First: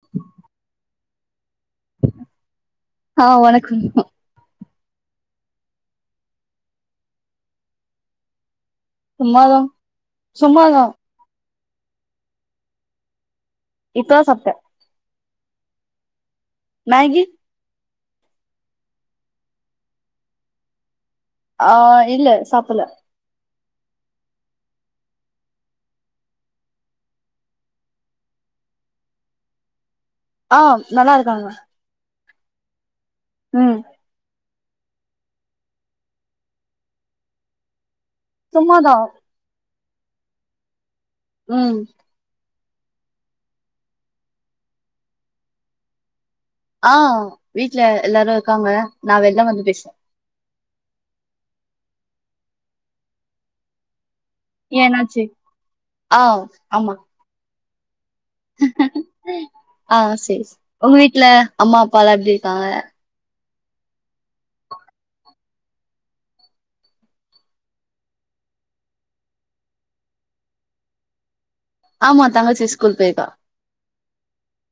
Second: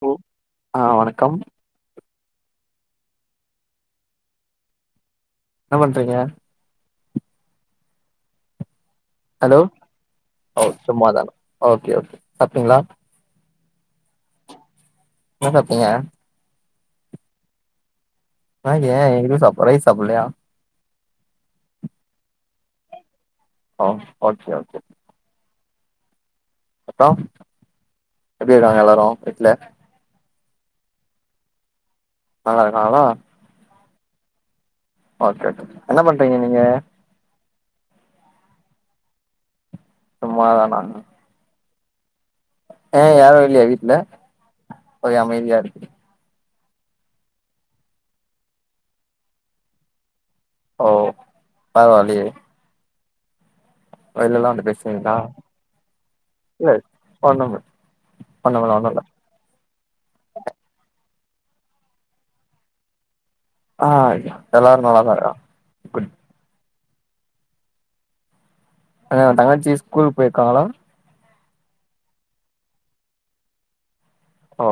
Hello ஆ வணக் கம் ஆ வணக்கம் ஹா என்ன பண்றீங்க? சும்மாதா ஹலோ ஓ சும்மாதா சும்மாதானா ஓகே ஓகே சாப்டீங்களா? இப்பதா சாப்டே என்ன சாப்ட்டீங்க? மேகி மேகி ஏ இது சாப்டல ரைஸ் சாப்பிட்லயா? ஆ இல்ல சாப்பட்ல ஓ ஓகே ஓகே அப்றோ எப்டி இருக்காங்க எல்லாரு வீட்ல? ஆ நல்லா இருக்காங்க. நல்லா இருக்காங்களா ம் ஓகே ஓகே. என்ன பண்றீங்க நீங்க? சும்மாதா சும்மாதானா ம் ஏங்க யாரு இல்லையா வீட்ல ஒரே அமைதியா இருக்குது ஆ வீட்ல எல்லாரு இருக்காங்க நா வெள்ல வந்து பேசுறே ஓ பரவால்லயே வெளிலல்லா வந்து ஏ பேசுவீங்களா என்னாச்சு ஆ இல்ல ஆமா ஒன்னுமில்ல ஆ சேரி சேரி உங்க வீட் ல அம்மா அப்பாலா எப்டி இருக்காங்க? ஆ எல்லாரு நல்லாதா இருக்காங்க குட் எங்க தங்கச்சி ஸ்கூலுக்கு போயிருக்காங்களா? ஆமா தங்கச்சி ஸ்கூல் போயிருக்கா. ஓ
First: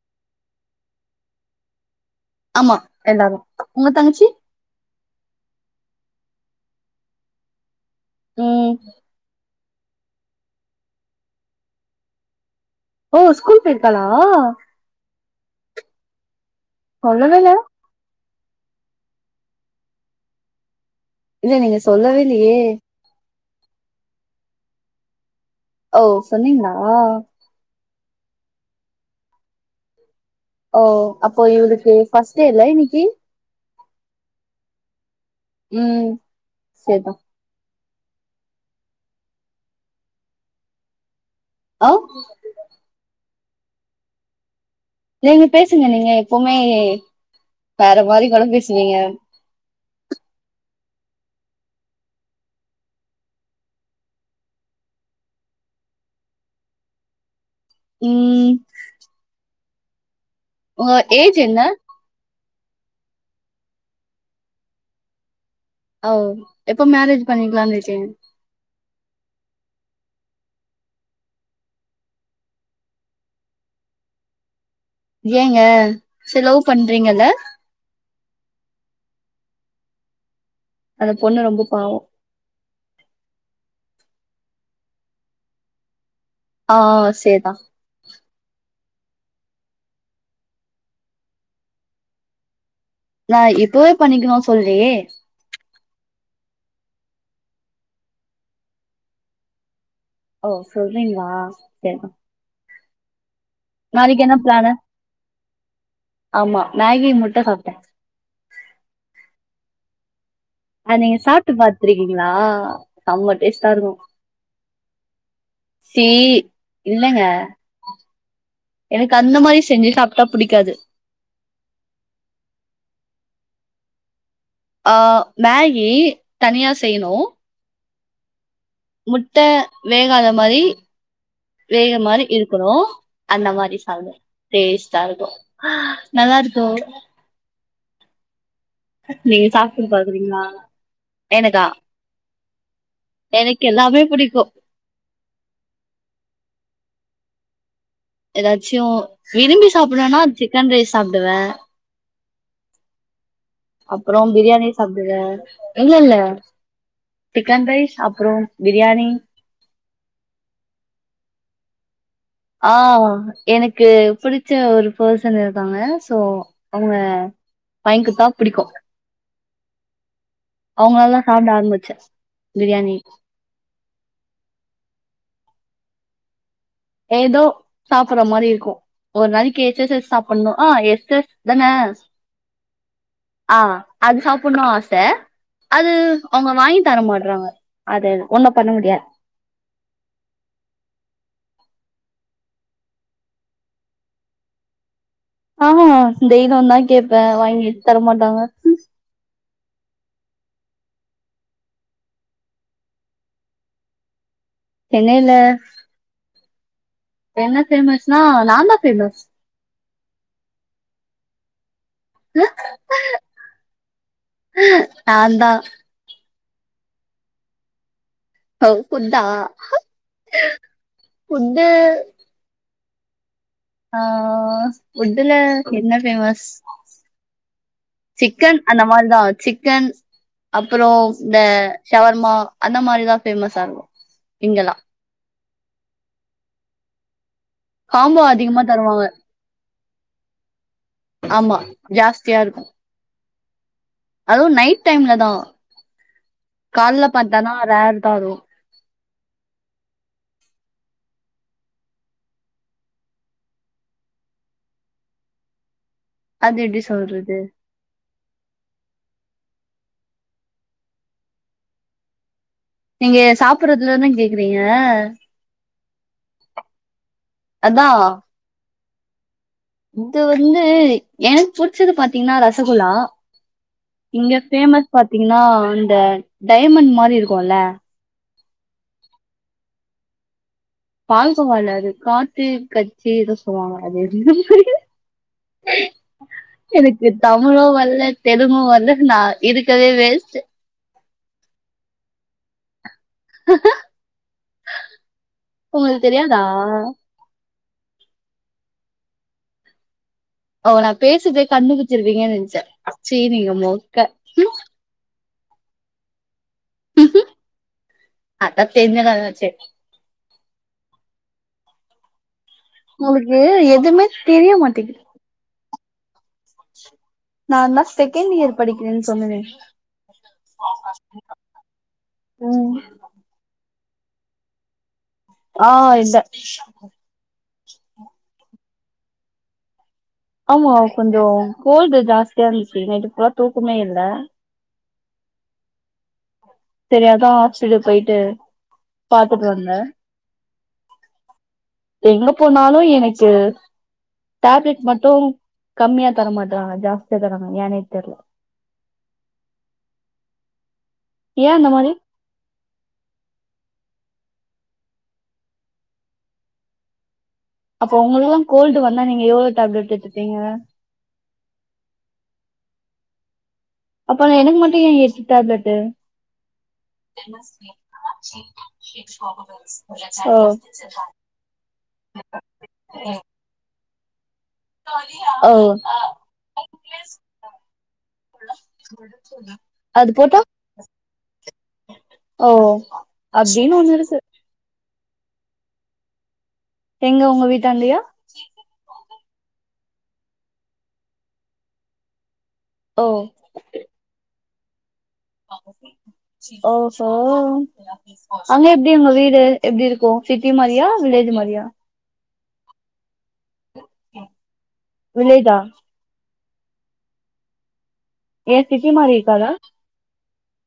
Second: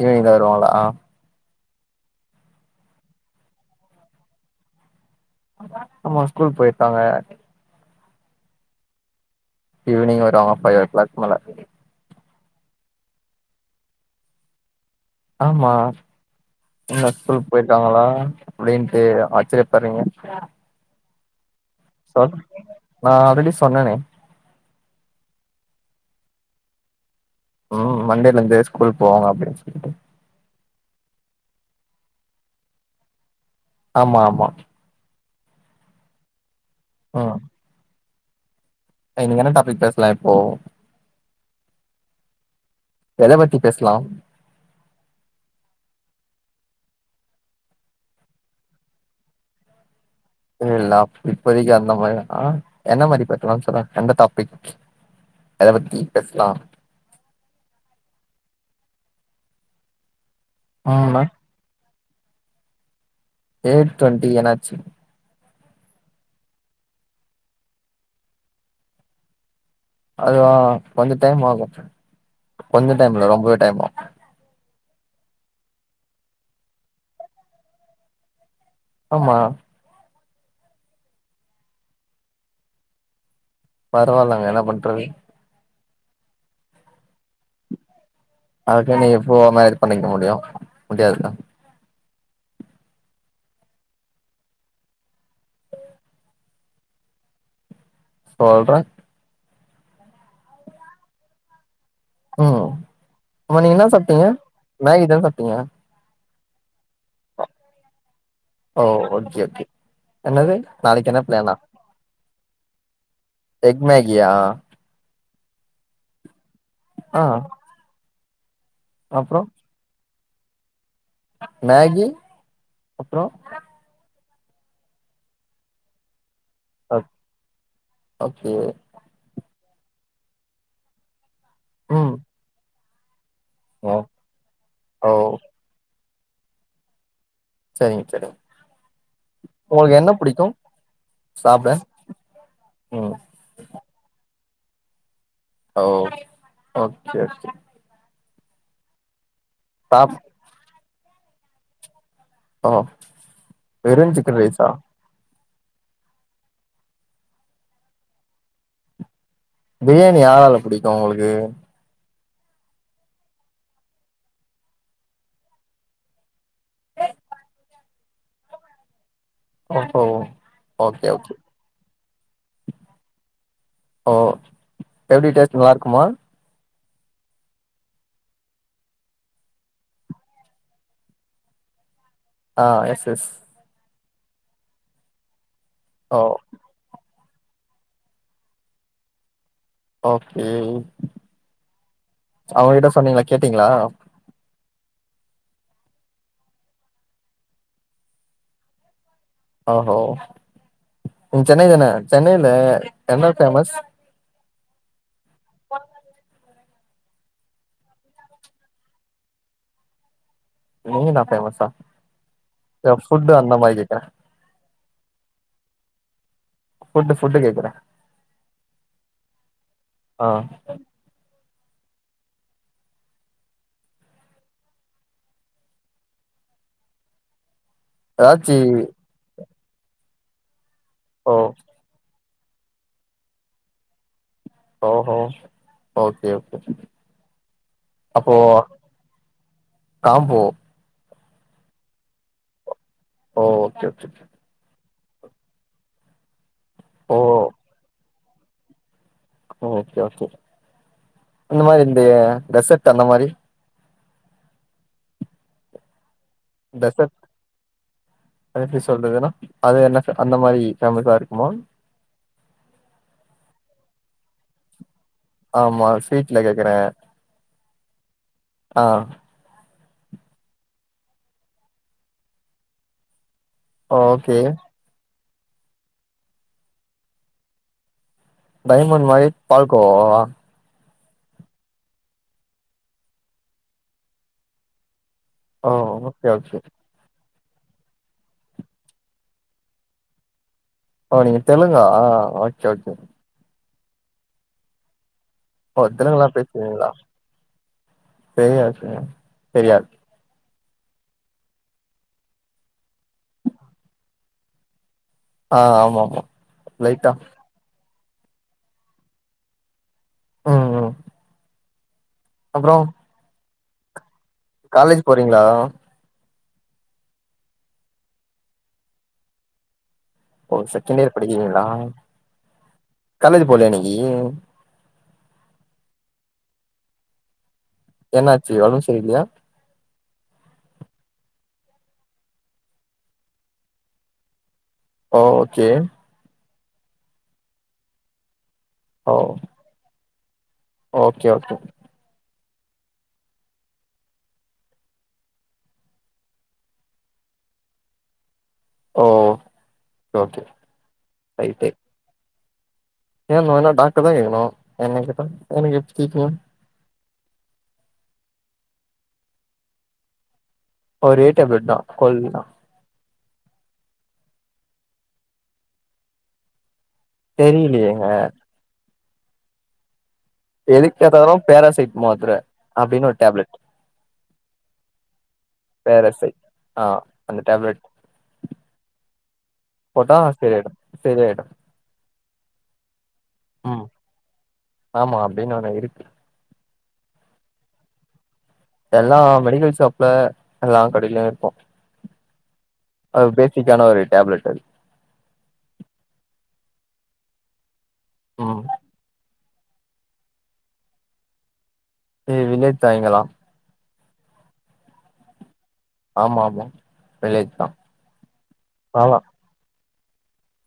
ஈவினிங்தா வருவாங்களா? ஆமா எல்லாரு. உங்க தங்கச்சி? ஆமா ஸ்கூல் போயிருக்காங்க. ம் ஈவினிங் வருவாங்க ஃபைவ் ஓ கிளாக் மேல ஓ ஸ்கூல் போயிருக்காளா? ஆமா என்ன சொல்லவே ஸ்கூல் இல்ல போயிருக்காங்களா அப்பிடின்ட்டு ஆச்சிரியப்பறீங்க இல்ல நீங்க சொல்லவே இல்லயே நா ஆல்ரெடி சொன்னனே ஓ சொன்னீங்களா ம் மண்டேலந்து ஸ்கூல் போவாங்க அப்பிடின் சொல்ட்டு ஓ அப்போ இவுளுக்கு ஃபர்ஸ்ட்டே இல்ல இன்னிக்கு ஆமா ஆமா ம் சரிதா ஆ இன்னிக்கு என்ன டாபிக் பேசலா இப்போ ஆ எதபத்தி பேசலா நீங்க பேசுங்க நீங்க எப்புமே வேற மாரி கூட பேசுவீங்க இல்ல இப்பதிக்கு அந்த மாரி ஆ என்ன மாரி பேசலானு சொல் எந்த டாப்பிக் அத பத்தி பேசலா ம் உங்க ம் ஏஜ் என்ன எய்ட் டொண்டி என்னாச்சி ஓ எப்போ மேரேஜ் பண்ணிக்கலான் இருகிங் அதுவா கொஞ்ச டைம் ஆகு கொஞ்ச டைம் இல்ல ரொம்பவே டைம் ஆகு ஏங்க செ லவ் பண்றீங்கல்ல ஆமா அந்த பொண்ணு ரொம்ப பாவோ பரவாயில்லங்க என்ன பண்றது ஆ சேதா அதுக்க நீ எப்ப மேரேஜ் பண்ணிக்க முடியு முடியாது நா எப்பவே பண்ணிக்கனு சொல்லியே சொல்றே ஓ சொல்றீங்களா சே ஒ அப்ப நீங்க என்ன நாளைக்கு சாப்டீங்க பிளானு மேகிதா சாப் டிய ஆமா மேகி முட்ட சாப்ட்டே ஓ [inaudible] அ நாளைக்கு நீங்க என்ன சாப்பிட்டு பிளானா பாத்துருக்கீங்களா செம்ம டேஸ்டா எக் இருக்கு மேகியா சீ இல்லங்க ஆ எனக்கு அந்த அப்றோ மாரி செஞ்சி சாப் டா புடிக்காது மேகி அப்றோ அ மேகி தனியா ஓ செய்யணு [unintelligible] முட்ட வேகாத மாரி வேக ம் மாரி இருக்கணு அந்த மாரி சா ஓ டேஸ்ட்டா ஓ இருக்கு ஆ நல்லாருக்கு சரிங்க [unintelligible] நீ சாப்ட்டு உங்களுக்கு என்ன பாக்குறீங்களா புடிக்கு எனக்கா சாப்ட ம் எனக்கு எல்லாமே புடிக்கு ஓ ஓகே ஓகே ஏதாச்சு விரும்பி சாப் சாப்ரேனா சிக்கன் ரைஸ் சாப்டுவே ஓ வெறு அப்புறோ சிக்கன் ரைஸா பிரியாணி சாப்டுவே இல்ல இல்ல சிக்கன் ரைஸ் அப்றோ பிரியாணி பிரியாணி யாரால புடிக்கு உங்களுக்கு ஆ எனக்கு புடிச்ச ஒரு பேசன் இருக்காங்க சோ அவங்க [unintelligible] பிடிக்கு ஓஹோ ஓகே அவங்களாலா ஓகே சாப்ட ஆரம்பிச்சே பிரியாணி ஓ எப்டி டேஸ்ட்டு நல்லா இருக்குமா ஏதோ சாப்ற மாரி இருக்கு ஒரு நாளைக்கு எச்ச சைஸ் சாப்புண்ணு ஆ எஸ்ஸஸ் தான ஆ எஸ் எஸ் ஆ அது சாப்புண்ணு ஆச அது ஓ அவங்க வாங்கி தரமாட் ன்ராங்க அது ஒண்ணு பண்ண முடியாது ஓகே அவங்ககிட்ட சொன்னீங்களா கேட்டீங்களா ஆ தெய்ரியுந் தா கேப்பே வாங்கித் தரமாட்டாங்க ஓஹோ சென்னை தானே சென்னைல என்ன ஃபேமஸ் சென்னைல என்ன ஃபேமஸ்னா நா தா ஃபெமஸ் நீனா ஃபேமஸ்ஸா அ ஏ ஃபுட்டு அந்த மாரி கேக்குற நாந்தா ஃபுட்டு ஃபுட்டு கேக்குற அ ஃபுட்டா ஃபுட்டு ஆ ஃபுட்டுல என்ன ஃபேமஸ் ஏதாச்சி சிக்கன் அந்த மார்தா சிக் கன் அப் அப்புறோ ஓ இந்த ஷவர்மா அந்த மாரிதா ஃபேமஸ்சாகு ஓஹோ ஓகே ஓகே காம்போ அப்போ அதிகமா தருவாங்க காம்போ ஆமா ஜாஸ்தியா இருக்கு ஓ ஓகே ஓகே ஹலோ நைட் டைம்லதா கால்ல ஓ பாத்தனா ரேர் பத்தாது ஓகே ஓகே இந்த மாரி இந்த ரெசட் அந்த மாரி அது எப்டி டெசர்ட் சொல்றது அது எப்டி சொல்றதுன்னா அது என்ன அந்த மாரி ஃபேமஸ்ஸா இருக்குமா நீங்க சாப்புடுறதுல்லதான கேக்குறீங்க ஆமா ஸ்வீட்ல கேக்குற அதா ஆ இந்த வந்து எனக்கு புடுச்சுது பாத்தீங்கன்னா ரசகுல்லா இங்க ஓகே ஃபேமஸ் பாத் பாத்தீங்கன்னா இந்த டைமண்ட் மாரி இருக்குல்ல டைமண்ட் மாரி பால்கோவாவா பால்கோவா இல்ல அது காட்டு கச்சி எதோ சொல்வாங்க அது [unintelligible] ஓ ஓகே ஓகே எனக்கு தமிழு வல்ல தெலுங்கு வல்ல நா இருக்கறதே வேஸ்ட்டு ஓ நீங்க தெலுங்கா ஓகே ஓகே ஹ்ஹ உங்களுக்கு தெரியாதா தெரியாது தெரியாது ஓ நா பேசுறதே கண்டுபுடிச்சிருவீங்கனு நெனைச்சே சீ நீங்க மொக்க உ ஆ ஆமா ஆமா லைட்டா அதா தெரிஞ்ச கதயாச்சே உ உ உங்களுக்கு ஏவ் துமே காலேஜ் போறீங்களா நாதா செகண்ட் இயர் படிக்கிறேன்னு சொன்னேனே ஓ செகண்ட் இயர் படிக்கிறீங்களா ம் காலேஜ் போலயா இன்னிக் ஏஉ ஆ இல்ல என்னாச்சி அவுஸ் தெரிலயா ஆமா கொஞ்சோ கோல்டு ஜாஸ்தியா இருந்துச்சு நைட்டு ஃபுல்லா தூக்கமே இல்ல ஓகே செரி‌அதா ஆஸ்பிட்டலுக்கு போயிட்டு ஓ பாத்துட்டு வந்தே ஓகே ஓகே ப்போனாலு எனக்கு டேப்லெட் மட்டு கம்மியா தர மாட்டறாங்க ஜாஸ்தியா தராங்க ஏனே தெரில ஓ ஓகே ஏ அந்த மாரி ஏ ங்கனனா டாக்ட்டரதா கேக்கணு என்ன கேட்டா எனக்கு எப்டி தெரியு அப்ப உங்களுக்குலா கோல்டு வந்தா நீங்க எவ்ளோ டேப்லெட் எடுத்துபீங்க ஒரே டேப்லெட் தா கொல்டுக்தா அப்பனா எனக்கு மட்டு ஏ எ சி டேப்லெட்டு தெரிலையேங்க [inaudible] [inaudible] எதுக்கெட்தாலு பராசிட் மாத்ர அப்டின்னு ஒரு டேப்லட் ஓ பேராசிட் ஆ அந்த டேப்லட் போட்டா சரியாயிடு சேரியாயிடு ஓ அப்பிடின் ஒண்ணு இருக்கு ஆமா அப்பிடின் ஒன்னு இருக்கு எங்க உங்க வீட்டான்டையா எல்லா மெடிக்கல் ஷாப்ல எல்லா கடையிலியு இருக்கு ஓ அது ஃபேசிக்கான ஒரு டேப்லெட் ஓ ஓஹோ ம் அங்க எப்பிடி உங்க வீடு எப்பிடிருக்கு சிட்டி மாரியா வில்லேஜ் மாரியா எ வில்லேஜ்தா இங்கெல்லா வில்லேஜா ஆமா ஆமா வில்லேஜ்தா ஏ சிட்டி மாரி இருக்காதா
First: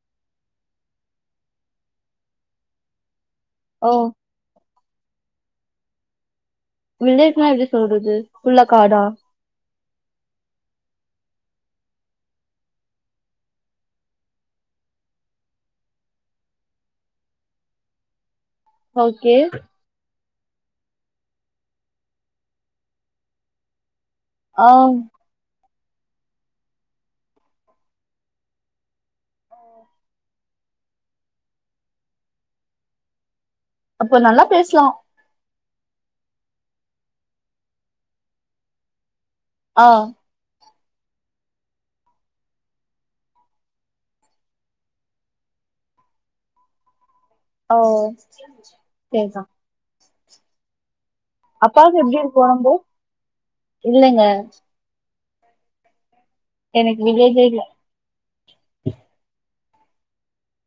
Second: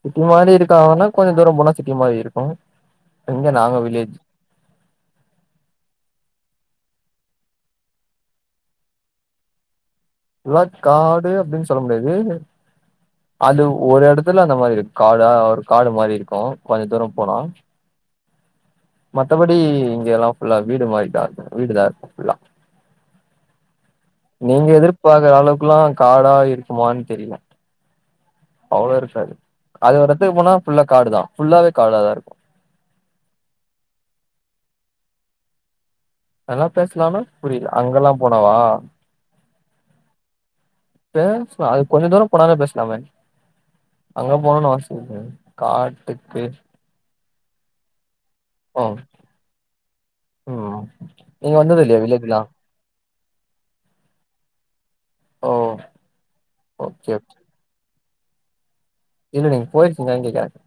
சிட்டி மாரி இருக்கா ஆனா கொஞ்சோ தூரம் போனா சிட்டி மாரி இருக்கு இங்க நாங்க ஓ வில்லேஜ் வில்லேஜ்னா எப்பிடி சொல்றது ஃபுல்லா காடா ஃபுல்லா காடு அப்பிடின் சொல்ல முடியாது அது ஒரு எடத்துல அந்த மாரி இரு காடா ஒரு காடு மாரியிருக்கு கொஞ்ச தூரோ போனா ஓகே மத்தபடி இங்கெல்லா ஃபுல்லா வீடு மாரிதாருக்கு வீடுதா இருக்கு ஃபுல்லா ஆ நீங்க எதிர்பாக்கர அளவுக் க்ல்லா காடா இருக்குமான் தெரில அவ்ளோ இருக்காது அது ஒரதுக்கு போனா ஃபுல்லா காடுதா ஃபுல்லாவே காடாதாருக்கு அப்ப நல்லா பேஸ்லா நல்லா பேசலானா புரில அங்கெல்லா போனாவா ஆ ட்ட சோ அது கொஞ்சோ தூரம் போனாலே பேசுலாமே அங்க போனுன் அவசியங்கெடையா காட்டுக்கு ஓ ஓ பேசா ம் நீங்க வந்தது அப்பாக்கு இல்லையா எப்பிடி வில்லேஜ்லா இருக்கு ஒடம்பு இல்லங்க ஓ எனக்கு ஓகே ஓகே விலேஜேக்ல்ல [unintelligible] இல்ல நீங்க போய் இருக்கீங்களான்னு கேக்குறே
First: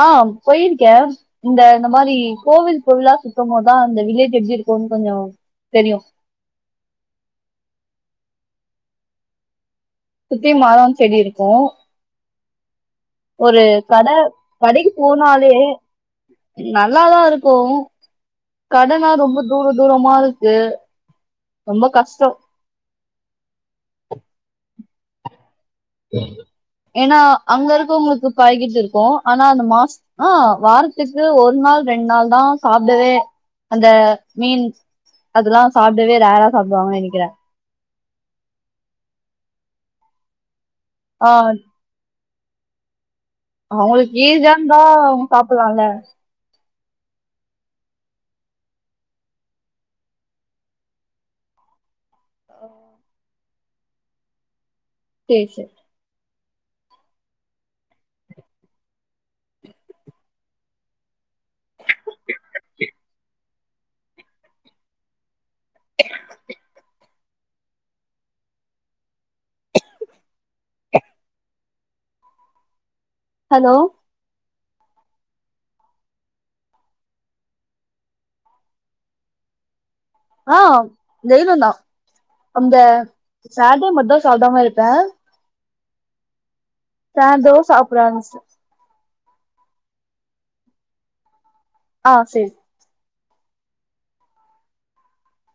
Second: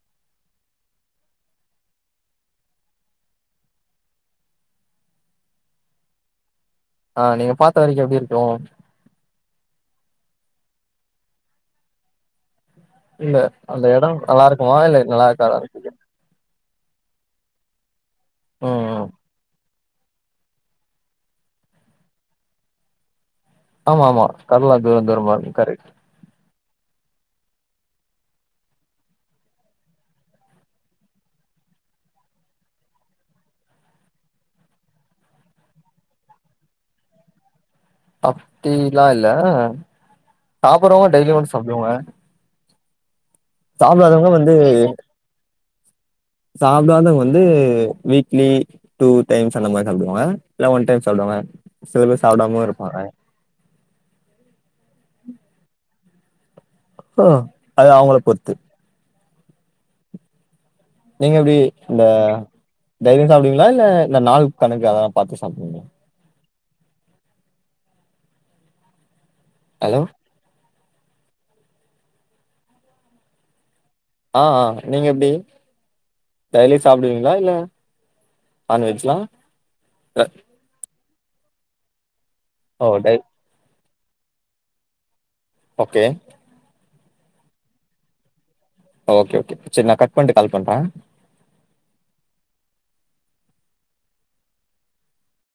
அ போயிருக்கே இந்த இந்த மாரி கோவில் கோவில சுத்த போதா அந்த வில்லேஜ் எப்படி இருக்குனு கொஞ்ச தெரியு அ நீங்க பாத்த வரைக்கு எப்டி இருக்கு சுத்தி மரோ செடி இருக்கு இல்ல ஒரு அந்த கட எடோ நல்லா இருக்குமா கடக்கி இல்ல நல்லா போனாலே இருக்காதான்னு கேக்குறே ந நல்லாத இருக்கு ம் ம் கடனா ரொம்ப தூர துரமா இருக்கு ரொம்ப கஷ்டொ ஆமா ஆமா கட்லா தூர தூரமா இருக் கரெக்ட் என்னா அங்க இருக்காங்களுக்கு பழகிட்டு இருக்கு அனா அந்த மாச் அ வாரத்துக்கு ஒரு நாள் ரெண் நாள் தா சாப்டவே அந்த மீன் அதுல்லா சாப்டவே ரேரா சாப்டுவாங்கு நினக்கிறே அப்டிலா இல்ல சாப்பரங்க ஆ டெய்லி வந்து சாப்டுவங்க அவளுக் வந்து ஈஸியா இருந்த அவங்க சாப் [unintelligible] சாப்பிடாதவங் வந்து வீக்லி டூ டைம்ஸ் அந்த மாரி சாப்டுவாங்க இல்ல ஒன் டைம் சாப்டுவாங்க சில பேர் சாப்படாமயு இருப்பங்க சேர் சேர் அ அது அவங்கள பொறுத்து நீங்க இப்படி இந்த தைலி சாப்பிடீங்களா இல்ல இந்த நாள் கணக்கு அதெல்லா பாத்து சாப்டுவிங் [unintelligible] ஹலோ ஹலோ அ அ நீங்க எப்டி டெய்லி சாப்டுவீஙகளா இல்ல நான்வெஜ்லா ஆ டெய்லியுதா அந்த ஓ டெய் சாட்ர்டே மட் து சாப்டம இருப்பே ஒகே தா அதுவும் சாப்ட ஆரம்ச்சிட்டே ஒகே ஒகே சேர் நா கட் பண்ட்டு கால் பண்றே ஆ சேர்